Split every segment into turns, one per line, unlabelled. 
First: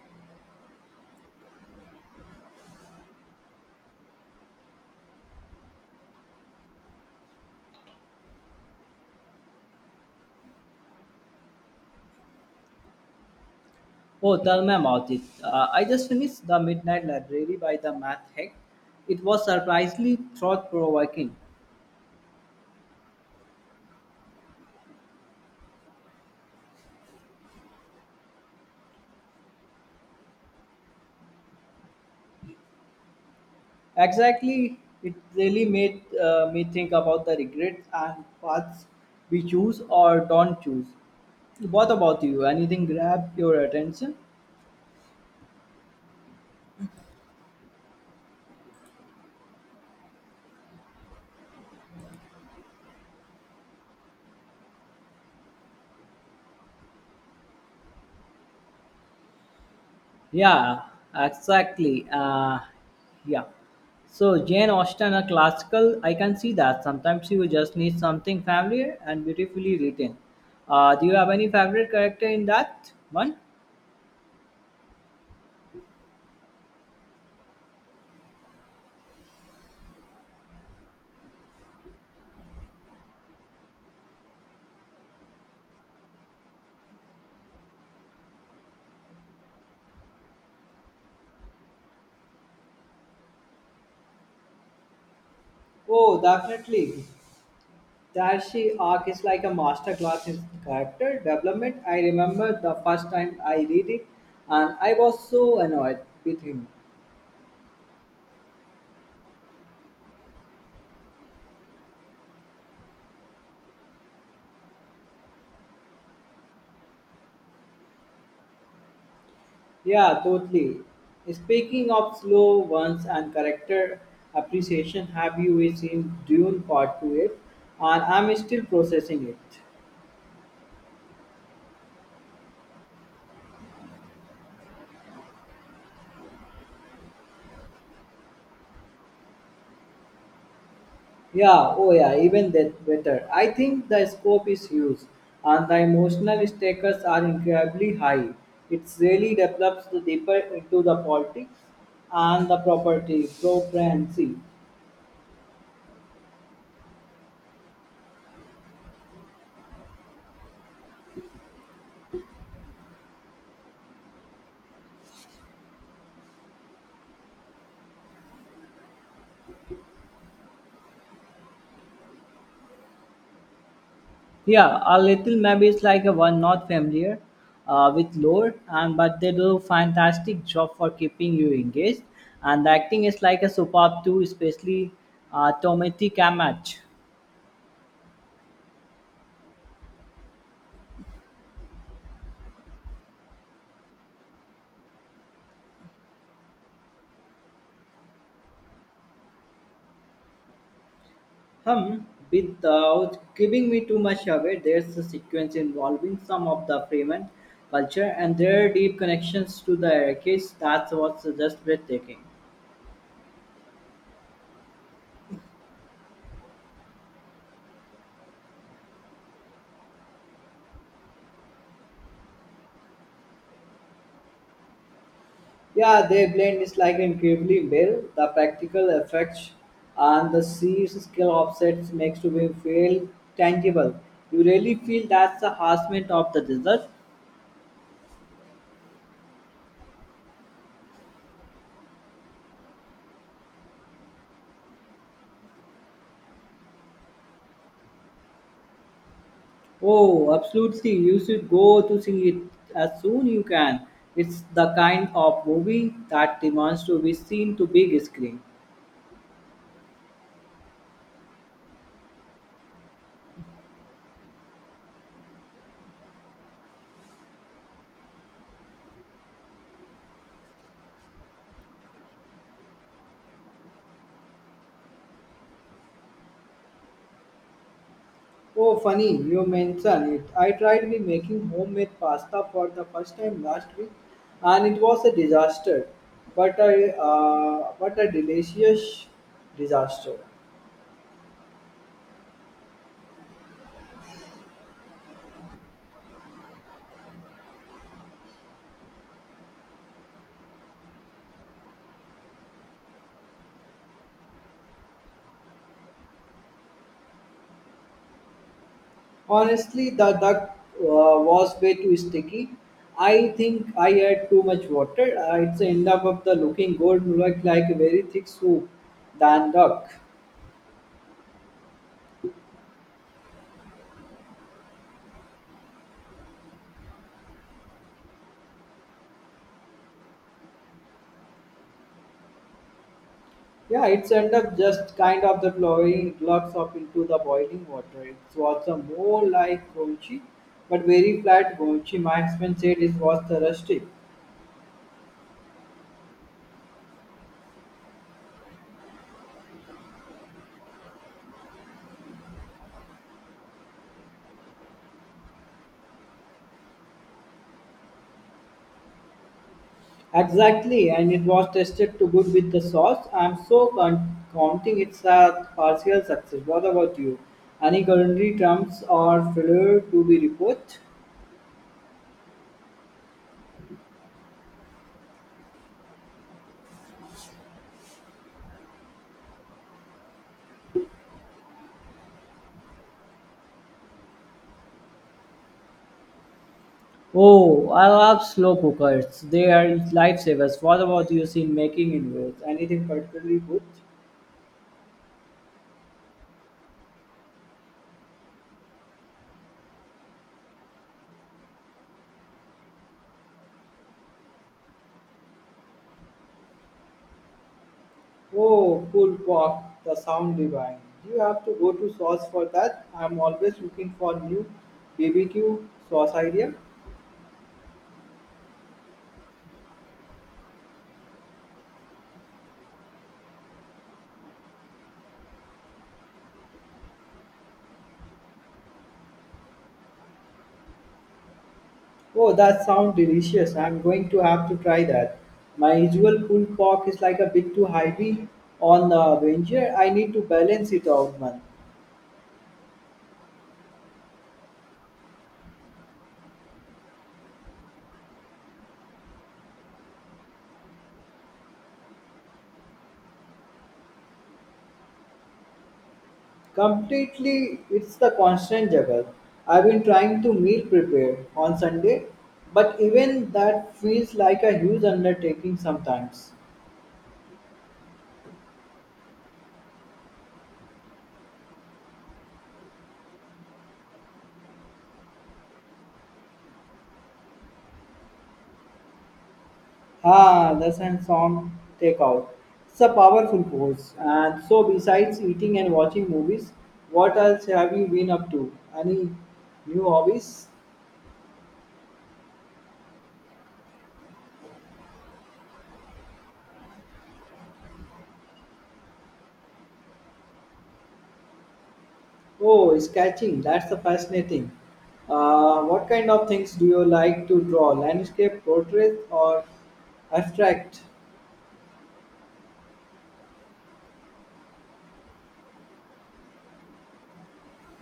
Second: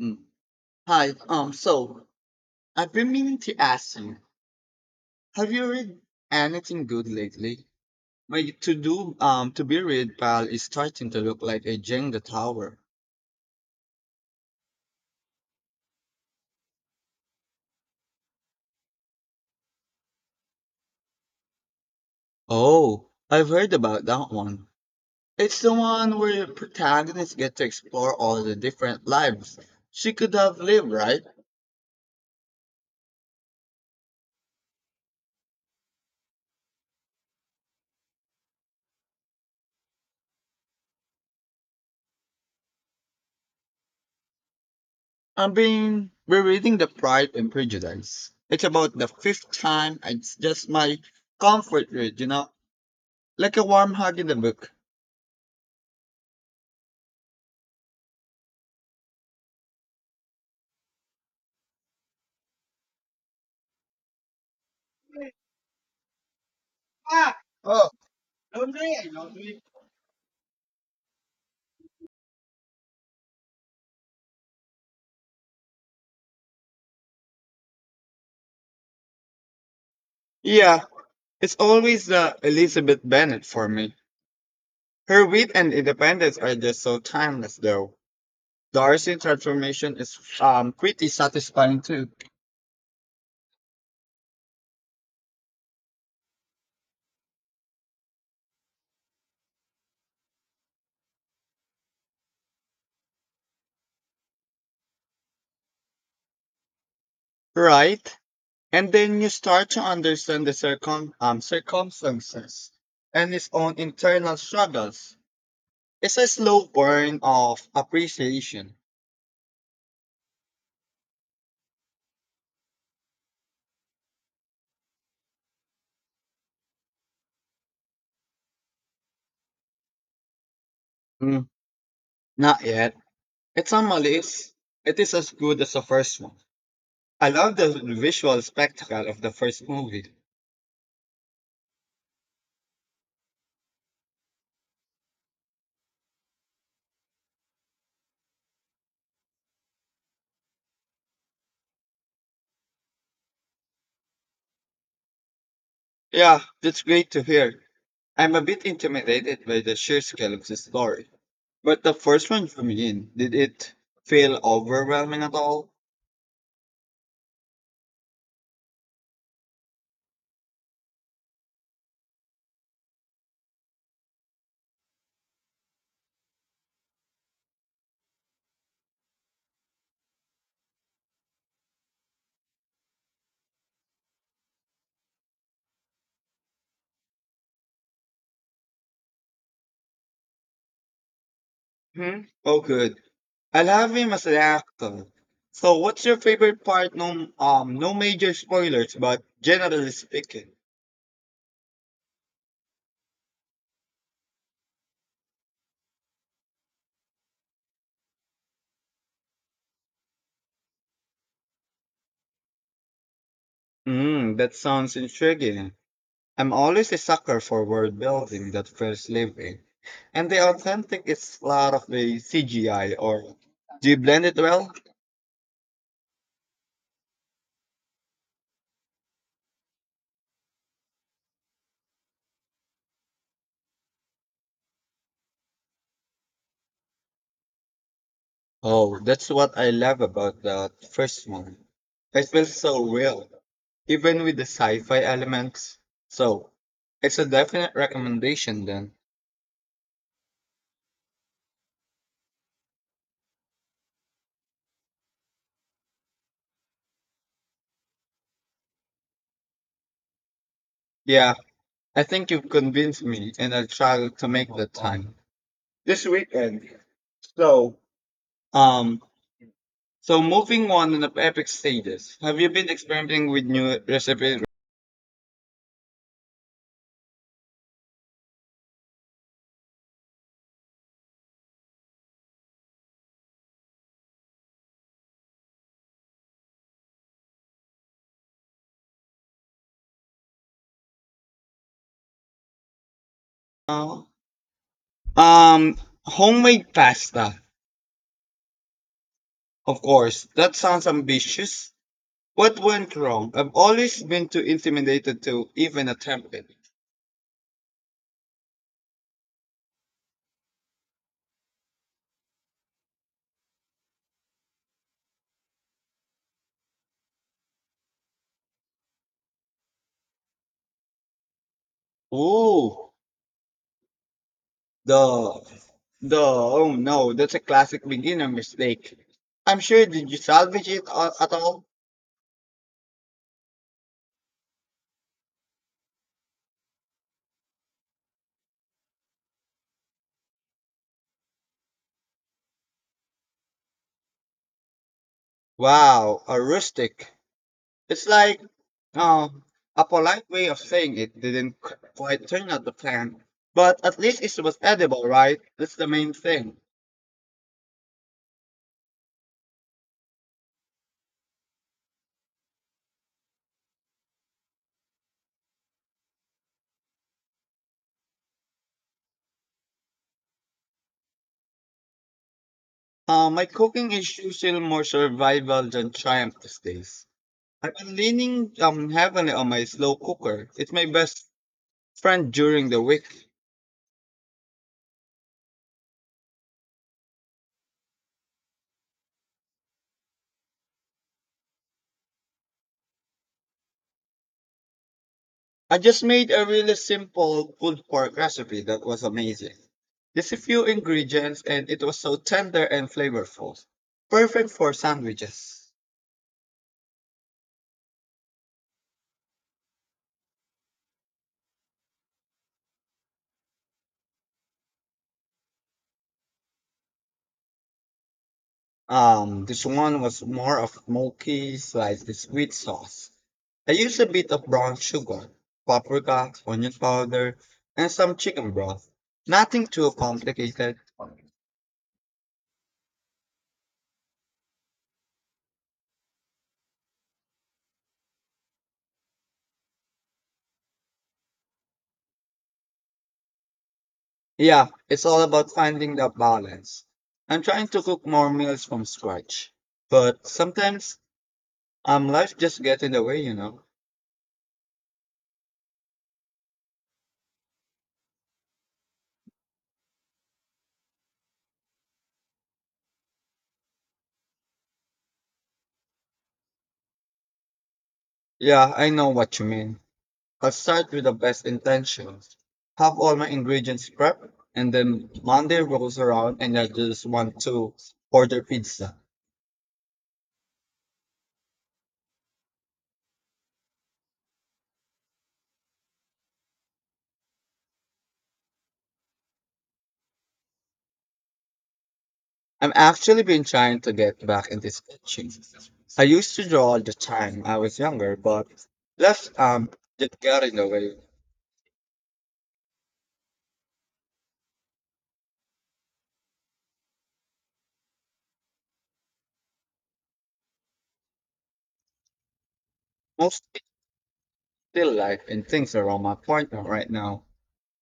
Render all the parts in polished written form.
Mm. Hi. So I've been meaning to ask you, have you read anything good lately? My to be read pile is starting to look like a Jenga tower.
Oh, tell me about it. I just finished The Midnight Library by the Math Hack. It was surprisingly thought provoking.
Oh, I've heard about that one. It's the one where protagonists get to explore all the different lives she could have lived, right?
Exactly, it really made me think about the regrets and paths we choose or don't choose. What about you? Anything grab your attention?
I've been rereading The Pride and Prejudice. It's about the fifth time. It's just my comfort read, like a warm hug in the book.
Yeah, exactly. Yeah. So Jane Austen, a classical, I can see that. Sometimes
Ah.
you just
Oh.
need something familiar and beautifully written. Do you have any favorite character in that one?
Yeah, it's always the Elizabeth Bennet for me. Her wit and independence are just so timeless, though. Darcy's transformation is pretty satisfying too,
Oh, definitely. Darcy arc is like a masterclass in character development. I remember the first time I read it, and I was so annoyed with him.
right? And then you start to understand the circumstances and his own internal struggles. It's a slow burn of appreciation.
Yeah, totally. Speaking of slow ones and character appreciation, have you seen Dune Part 2 yet? And I'm still processing it.
Mm, not yet. It's on my list. It is as good as the first one. I love the visual spectacle of the first movie.
Yeah, oh yeah, even that better. I think the scope is huge and the emotional stakes are incredibly high. It really develops the deeper into the politics and the property, pro-brancy.
Yeah, that's great to hear. I'm a bit intimidated by the sheer scale of the story. But the first one drew me in. Did it feel overwhelming at all?
Yeah, a little maybe it's like a one not familiar with lore, and but they do fantastic job for keeping you engaged. And the acting is like a superb too, especially Tomati Kamach.
Hmm? Oh, good. I love him as an actor. So, what's your favorite part? No major spoilers, but generally speaking.
Hmm. Without giving me too much away, there's a sequence involving some of the Freeman culture and their deep connections to the Iraqis. That was just breathtaking.
Hmm, that sounds intriguing. I'm always a sucker for world building that feels living. And the authentic is a lot of the CGI, or do you blend it well?
Yeah, they blend is like incredibly well. The practical effects and the sheer scale of sets makes to be feel tangible. You really feel that's the harassment of the desert.
Oh, that's what I love about that first one. It feels so real, even with the sci-fi elements. So, it's a definite recommendation then.
Oh, absolutely. You should go to see it as soon you can. It's the kind of movie that demands to be seen to big screen.
Yeah, I think you've convinced me and I'll try to make the time. This weekend. So, um, so moving on in the epic stages. Have you been experimenting with new recipes?
Oh, funny, you mention it. I tried me making homemade pasta for the first time last week, and it was a disaster. But a delicious disaster.
Now? Um, homemade pasta. Of course, that sounds ambitious. What went wrong? I've always been too intimidated to even attempt it.
Honestly, the duck was way too sticky. I think I had too much water. It's ended up the looking good, looked like a very thick soup than duck.
Ooh, the the oh no, that's a classic beginner mistake. I'm sure did you salvage at all?
Yeah, it's end up just kind of the blowing blobs up into the boiling water. It was a more like golchi, but very flat golchi. My husband said it was the rustic.
Wow, a rustic. It's like uh, a polite way of saying it didn't quite turn out the plan, but at least it was edible, right? That's the main thing.
Exactly, and it was tasted too good with the sauce. Counting it's a partial success. What about you? Any culinary terms or failure to be reported?
My cooking is usually more survival than triumph these days. I've been leaning heavily on my slow cooker. It's my best friend during the week.
Oh, I love slow cookers. They are lifesavers. What about you in making? Making inroads. Anything particularly good?
I just made a really simple pulled pork recipe that was amazing. Just a few ingredients and it was so tender and flavorful. Perfect for sandwiches.
Oh, cool walk, the sound divine. You have to go to sauce for that. I'm always looking for new BBQ sauce idea.
This one was more of smoky, slightly sweet sauce. I used a bit of brown sugar, paprika, onion powder, and some chicken broth. Nothing too complicated.
Oh, that sounds delicious. I'm going to have to try that. My usual cool pork is like a bit too heavy on the Avenger. I need to balance it out, man.
Yeah, it's all about finding that balance. I'm trying to cook more meals from scratch, but sometimes life just gets in the way.
Completely, it's the constant juggle. I've been trying to meal prepare on Sunday, but even that feels like a huge undertaking sometimes.
Yeah, I know what you mean. I'll start with the best intentions, have all my ingredients prepped, and then Monday rolls around and I just want to order pizza.
Ah, the and song takeout. It's a powerful pose. And so, besides eating and watching movies, what else have you been up to? Any new hobbies?
I'm actually been trying to get back into sketching. I used to draw all the time I was younger, but life just got in the way.
Oh, sketching. That's the fascinating. What kind of things do you like to draw? Landscape, portrait, or abstract?
Most still life and things around my partner right now.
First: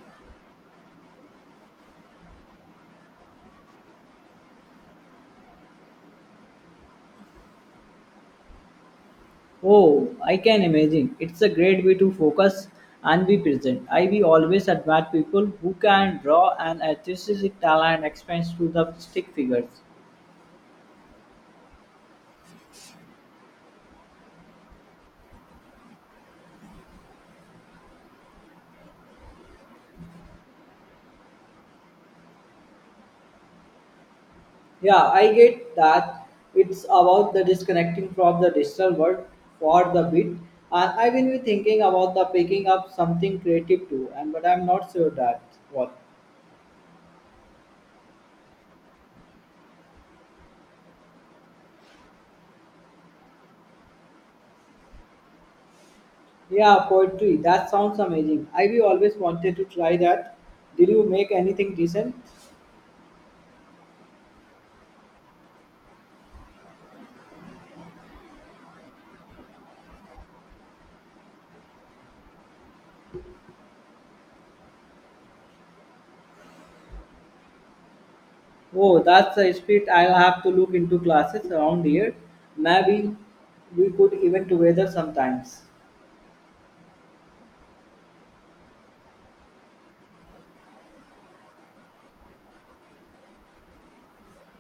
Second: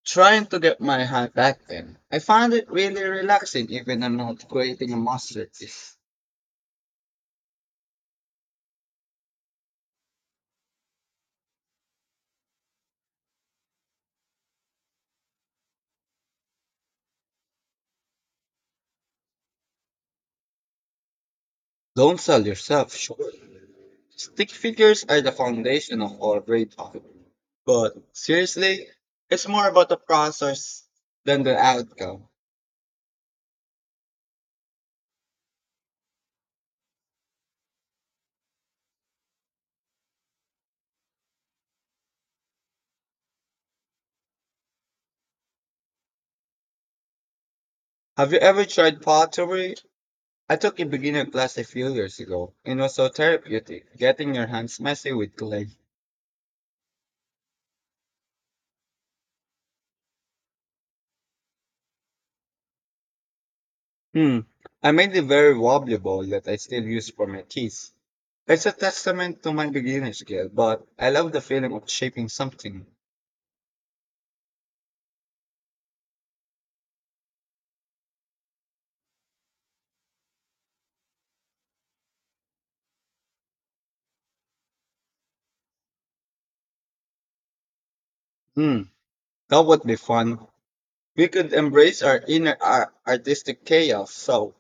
Trying to get my hand back in. I find it really relaxing even I'm not creating a masterpiece.
Oh, I can imagine. It's a great way to focus and be present. I will always admire people who can draw and artistic talent expands to the stick figures.
Don't sell yourself short. Stick figures are the foundation of all great art. But seriously, it's more about the process than the outcome.
Yeah, I get that it's about the disconnecting from the digital world for the bit. And I will be thinking about the picking up something creative too, and but I'm not sure that what.
Have you ever tried pottery? I took a beginner class a few years ago and it was so therapeutic, getting your hands messy with clay.
Yeah, poetry. That sounds amazing. I We always wanted to try that. Did you make anything decent?
Hmm. I made a very wobbly ball that I still use for my teeth. It's a testament to my beginner skill, but I love the feeling of shaping something.
Oh, that's a spirit. I'll have to look into classes around here. Maybe we could even together sometimes.
Hmm. That would be fun. We could embrace our inner artistic chaos. So,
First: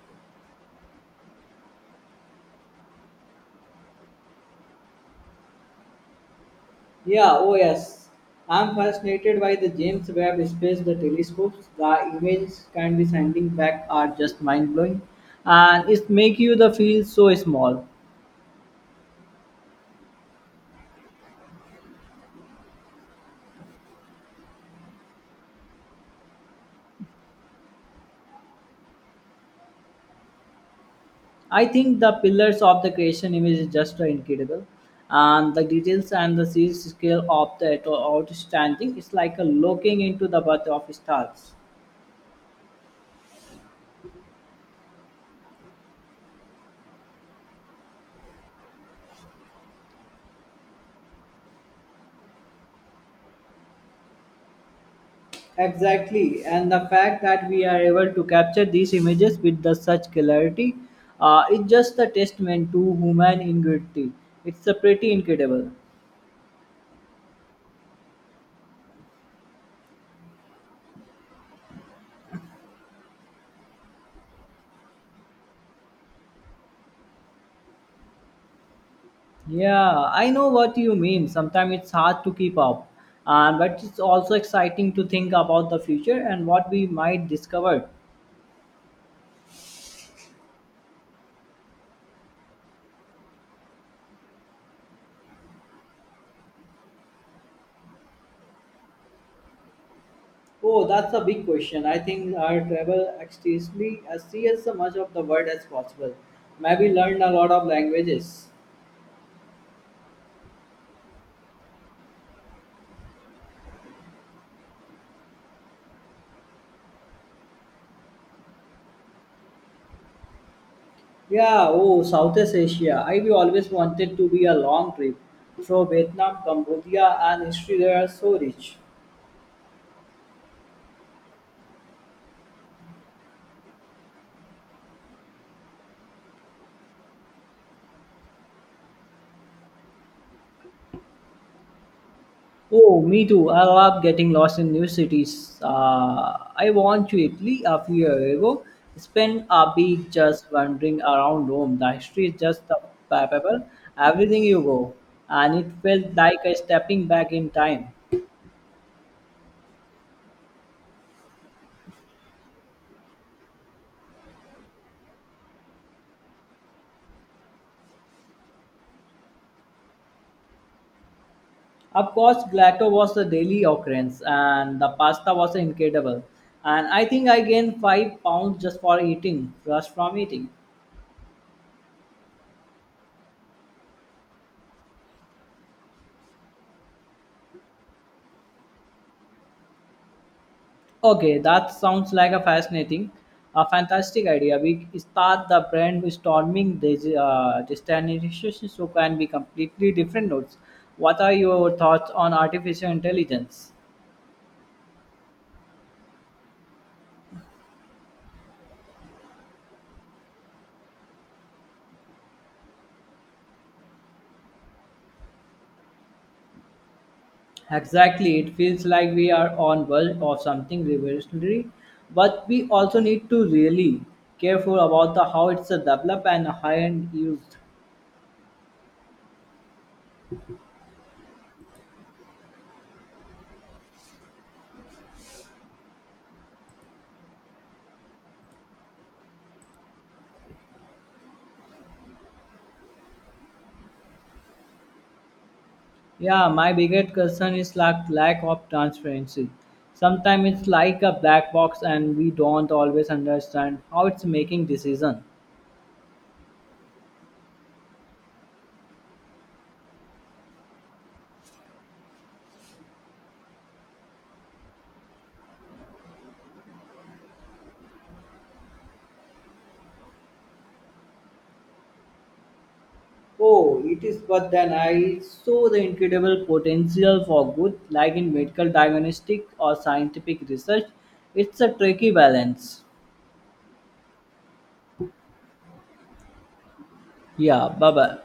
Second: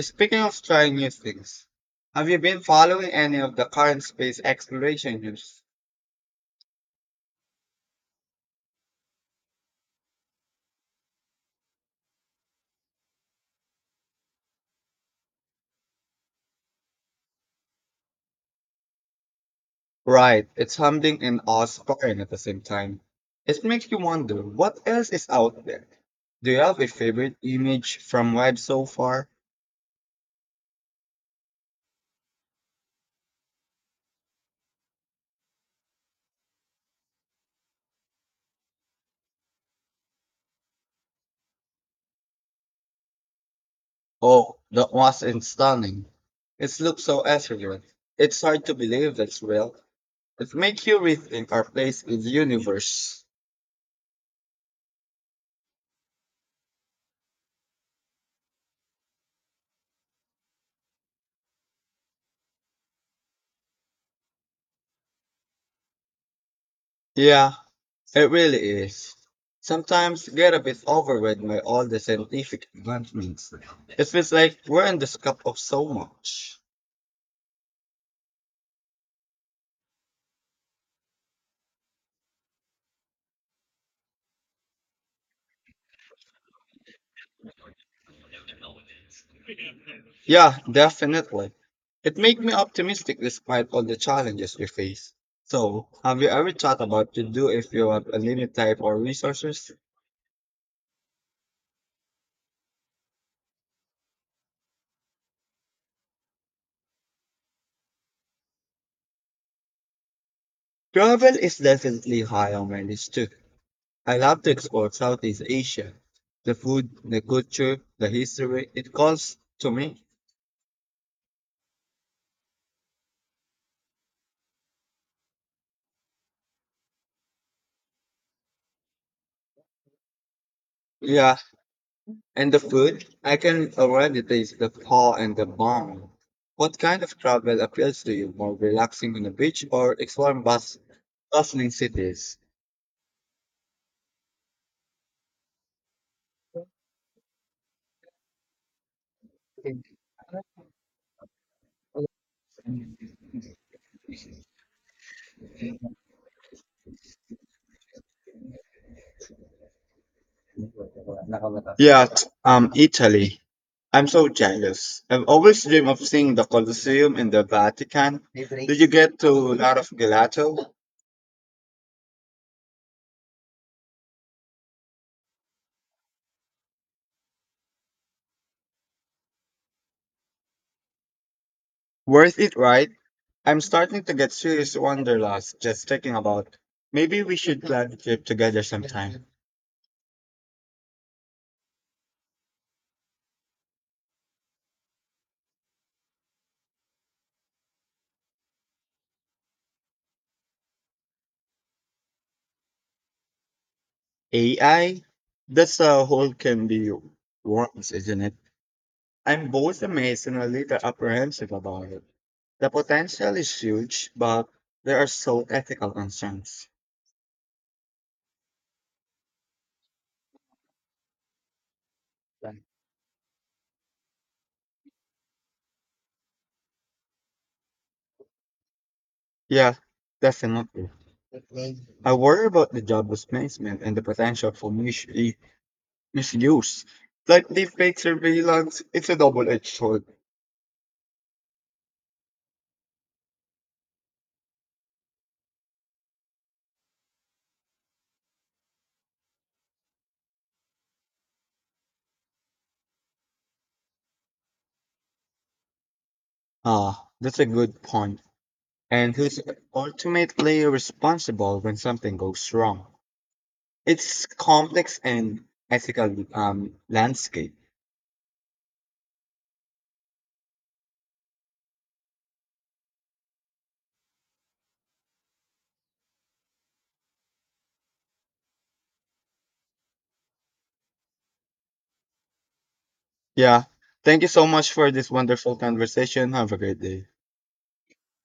speaking of trying new things, have you been following any of the current space exploration news?
Yeah, oh yes. I'm fascinated by the James Webb Space the telescopes. The images can be sending back are just mind blowing, and it make you the feel so small.
Right, it's humbling and awe-inspiring at the same time. It makes you wonder what else is out there. Do you have a favorite image from Web so far?
I think the pillars of the creation image is just incredible, and the details and the size scale of the outstanding. It's like a looking into the birth of stars.
Oh, that was in stunning. It looks so effortless. It's hard to believe it's real. It makes you rethink our place in the universe.
Exactly, and the fact that we are able to capture these images with the such clarity, is just a testament to human ingenuity. It's a pretty incredible.
Yeah, it really is. Sometimes get a bit overwhelmed by all the scientific advancements. It feels like we're in the scope of so much.
Yeah, I know what you mean. Sometimes it's hard to keep up, but it's also exciting to think about the future and what we might discover.
Yeah, definitely. It makes me optimistic despite all the challenges we face. So, have you ever thought about to do if you have unlimited time or resources?
Oh, that's a big question. I think our travel extensively as see as much of the world as possible. Maybe learn a lot of languages.
Travel is definitely high on my list too. I love to explore Southeast Asia. The food, the culture, the history, it calls to me.
Yeah, oh, Southeast Asia. I've always wanted to be a long trip. So Vietnam, Cambodia, and history there are so rich.
Yeah, and the food, I can already taste the pho and the banh. What kind of travel appeals to you? More relaxing on the beach or exploring bustling cities?
Oh, me too. I love getting lost in new cities. I went to Italy a few years ago. Spent a week just wandering around Rome. The history is just the paper, everything you go, and it felt like a stepping back in time.
Italy. I'm so jealous. I've always dreamed of seeing the Colosseum in the Vatican. Did you get to a lot of gelato?
Of course, gelato was a daily occurrence, and the pasta was incredible. And I think I gained 5 pounds just for eating, just from eating.
Worth it, right? I'm starting to get serious wanderlust just thinking about. Maybe we should plan a trip together sometime.
Okay, that sounds like a fantastic idea. We start the brand storming this destination, so can be completely different notes. What are your thoughts on artificial intelligence?
AI? That's a whole can be worms, isn't it? I'm both amazed and a little apprehensive about it. The potential is huge, but there are so ethical concerns.
Exactly, it feels like we are on verge of something revolutionary, but we also need to really careful about the how it's developed and high end used.
Yeah, definitely. I worry about the job displacement and the potential for misuse. Like deepfake surveillance, it's a double-edged sword.
Yeah, my biggest concern is lack of transparency. Sometimes it's like a black box, and we don't always understand how it's making decision.
Ah, that's a good point. And who's ultimately responsible when something goes wrong? It's complex and ethical landscape.
Oh, it is. But then I saw the incredible potential for good, like in medical diagnostic or scientific research. It's a tricky balance.
Yeah. Thank you so much for this wonderful conversation. Have a great day.
Yeah, bye bye.